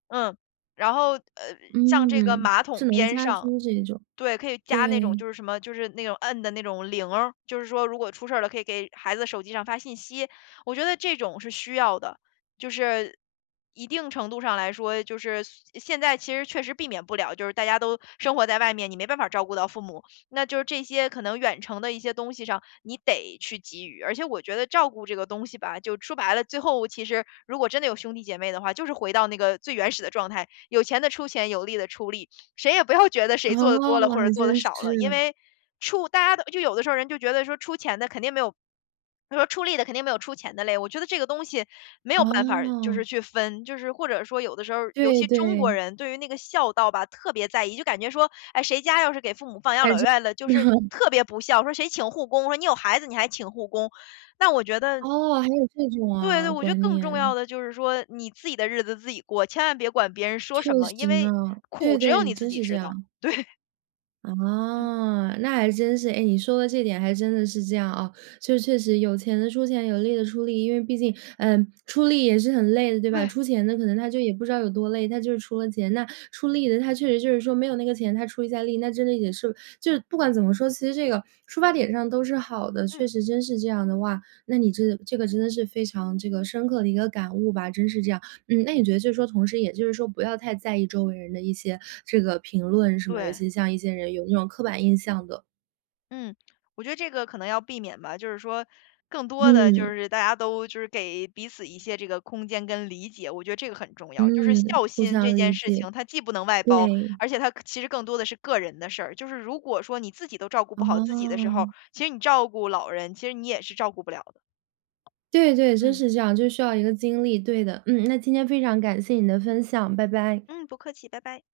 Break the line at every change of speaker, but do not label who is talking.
嗯，然后，呃，像这个
嗯，
马
智
桶
能
边
家
上
居这种。
对，可以加那种
对。
就是什么，就是那种摁的那种铃儿。就是说如果出事了，可以给孩子手机上发信息，我觉得这种是需要的。就是，一定程度上来说，就是，现现在其实确实避免不了，就是大家都生活在外面，你没办法照顾到父母。那就是这些可能远程的一些东西上，你得去给予。而且我觉得照顾这个东西吧，就说白了，最后其实如果真的有兄弟姐妹的话，就是回到那个最原始的状态，有钱的出钱，有力的出力。谁也不要觉得
哦！
谁做得多了，或者
还
做得
真
少了。因
是。
为，出大家的就有的时候人就觉得说出钱的肯定没有他说出力的肯定没有出钱的累，我觉得这个东西没有办法儿就
哦！
是去分，就是或者说有的时候儿尤
对
其中国
对。
人，对于那个孝道吧，特别在意。就感觉说，哎，谁家要是给父母放养
还
老
真
院了，就是 特别不孝，说谁请护工，说你有孩子，你还请护工，但我觉得
哦！还有这种
对
哇，
对，我觉得
观
更重要
念。
的就是说你自己的日子自己过，千万别管别人说
确
什么，因
实
为，
呢。
苦
对
只有
对，
你自
真
己
是这
知道。
样。
对。嗯。
哦，那还真是。诶，你说的这点还真的是这样，嗯。确确实有钱的出钱，有力的出力，因为毕竟，嗯，出力也是很累的，对吧。
对。
出钱的可能他就也不知道有多累，他就出了钱。那出力的他确实就是说没有那个钱他出一下力，那真的也是就是不管怎么说，其实这个出发点上都是好的，
嗯。
确实真是这样的。哇，那你这个这个真的是非常这个深刻的一个感悟吧，真是这样。嗯，那你觉得就说同时也就是说不要太在意周围人的一些这个评论什么，尤
对。
其像一些人有那种刻板印象的。
嗯，我觉得这个可能要避免吧，就是说，更多的，就
嗯。
是大家都就是给彼此一些这个空间跟理解，我觉得这个很重要。就是
嗯，
孝
互
心这
相
件
理
事
解，
情，它既不能外包，
对。
而且它可其实更多的是个人的事儿。就是如果说你自己都照顾不好自己的时候，
哦！
其实你照顾老人，其实你也是照顾不了的。
对对，真
嗯。
是这样，就需要一个精力，对的。嗯，那今天非常感谢你的分享，拜拜。
嗯，不客气，拜拜。